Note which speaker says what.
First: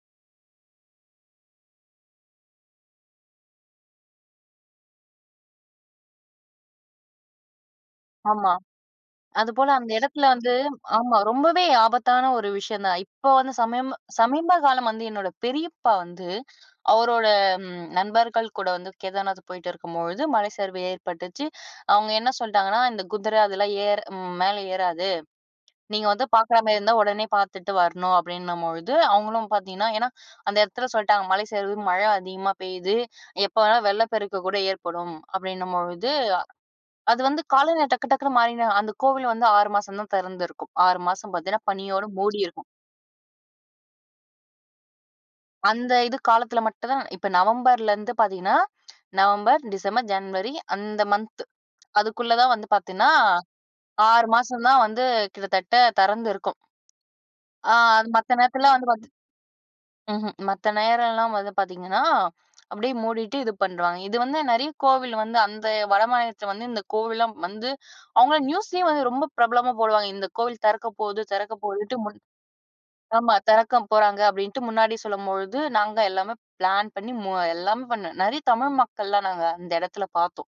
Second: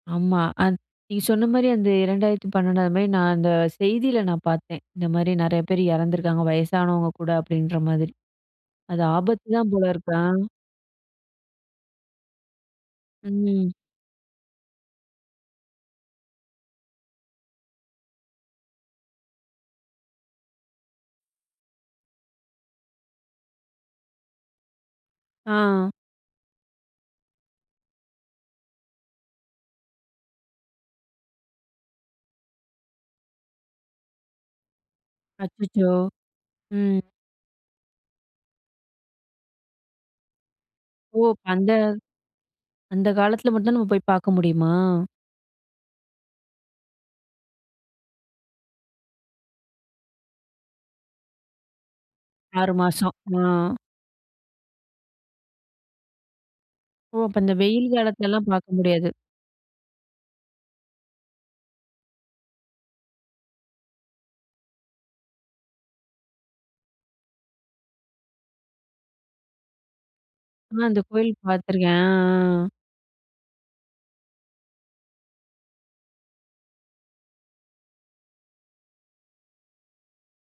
Speaker 1: ஆமா. அத் நீங்க சொன்னமாரியே அந்த 2012 அந்த மாரி நா அந்த செய்தியில நா பார்த்தேன். இந்த மாரி நெறைய பேர் இறந்துருக்காங்க, வயசானவுங்க கூட." அப்படீன்ற மாதிரி.
Speaker 2: ஆமா.
Speaker 1: அது
Speaker 2: அதுபோல
Speaker 1: ஆபத்துதான் போல
Speaker 2: அந்த
Speaker 1: இருக்கு. ஆ.
Speaker 2: இடத்துல வந்து ஆமா. ரொம்பவே ஆபத்தான ஒரு விஷயம் தான். இப்ப வந்து
Speaker 1: ம்.
Speaker 2: சமயம் சமீப காலம் வந்து என்னோட பெரியப்பா வந்து, அவரோட நண்பர்கள் கூட வந்து கேதார்நாத் போயிட்டு இருக்கும்பொழுது மலை சரிவு ஏற்பட்டுச்சு. அவுங்க என்ன சொல்ட்டாங்கன்னா, "இந்த குதிரை அதெல்லாம் ஏர் ம் மேல ஏறாது.
Speaker 1: ஆ.
Speaker 2: நீங்க வந்து பார்க்குறமாரி இருந்தா உடனே பார்த்துட்டு வரணும்." அப்படீன்னும்பொழுது, அவுங்களும் பார்த்தீங்கன்னா ஏன்னா அந்த இடத்துல சொல்ட்டாங்க, "மலை சரிவு. மழை அதிகமா பெய்யுது. எப்ப வேணாலும் வெள்ளப்பெருக்கு கூட ஏற்படும்."
Speaker 1: அச்சச்சோ!
Speaker 2: அப்படீன்னும்பொழுது
Speaker 1: ம்.
Speaker 2: அது வந்து காலநிலை டக்கு டக்குன்னு மாறினே அந்த கோவில் வந்து 6 மாசம் தான் தெறந்திருக்கும். 6
Speaker 1: ஓ!
Speaker 2: மாசம் பார்த்தீங்கன்னா,
Speaker 1: அந்த
Speaker 2: பனியோட மூடியிருக்கும்.
Speaker 1: அந்த காலத்தில மட்டும் தான் நம்ம போய் பார்க்க முடியுமா?
Speaker 2: அந்த இது காலத்தில மட்டும் தான் இப்ப நவம்பர்ல இருந்து பார்த்தீங்கன்னா, நவம்பர், டிசம்பர், ஜன்வரி அந்த மன்த் அதுக்குள்ள தான் வந்து
Speaker 1: 6
Speaker 2: பார்த்தீன்னா
Speaker 1: மாசம். ஆ.
Speaker 2: 6 மாசம் தான் வந்து கிட்டத்தட்ட தெறந்து இருக்கும்.
Speaker 1: ஓ! அப்ப இந்த
Speaker 2: ஆ
Speaker 1: வெயில்
Speaker 2: மத்த
Speaker 1: காலத்துலலாம்
Speaker 2: நேரத்தில்லாம்
Speaker 1: பார்க்க
Speaker 2: வந்து
Speaker 1: முடியாது.
Speaker 2: பாத் ம்ஹ்ம். மத்த நேரம்லாம் வந்து பார்த்தீங்கன்னா, அப்படியே மூடிட்டு இது பண்றுவாங்க. இது வந்து நெறைய கோவில் வந்து, அந்த வடமாநிலத்தில வந்து இந்த கோவில்லாம் வந்து அவுங்கள்லாம் நியூஸ்லேயும் வந்து ரொம்ப பிரபலமா போடுவாங்க. இந்த கோவில்
Speaker 1: நா
Speaker 2: தெறக்க
Speaker 1: அந்த
Speaker 2: போகுது!
Speaker 1: கோயில்
Speaker 2: திறக்க போகுதுன்ட்டு
Speaker 1: பார்த்துருக்கேன்.
Speaker 2: முன்
Speaker 1: ஆ, ஆ.
Speaker 2: ஆமா. "தெறக்க போறாங்க." அப்படீன்ட்டு முன்னாடி சொல்லும்பொழுது, நாங்க எல்லாமே பிளான் பண்ணி மு எல்லாமே பண்ணேன். நெறைய தமிழ் மக்கள்லாம் நாங்க அந்த எடத்துல பார்த்தோம்.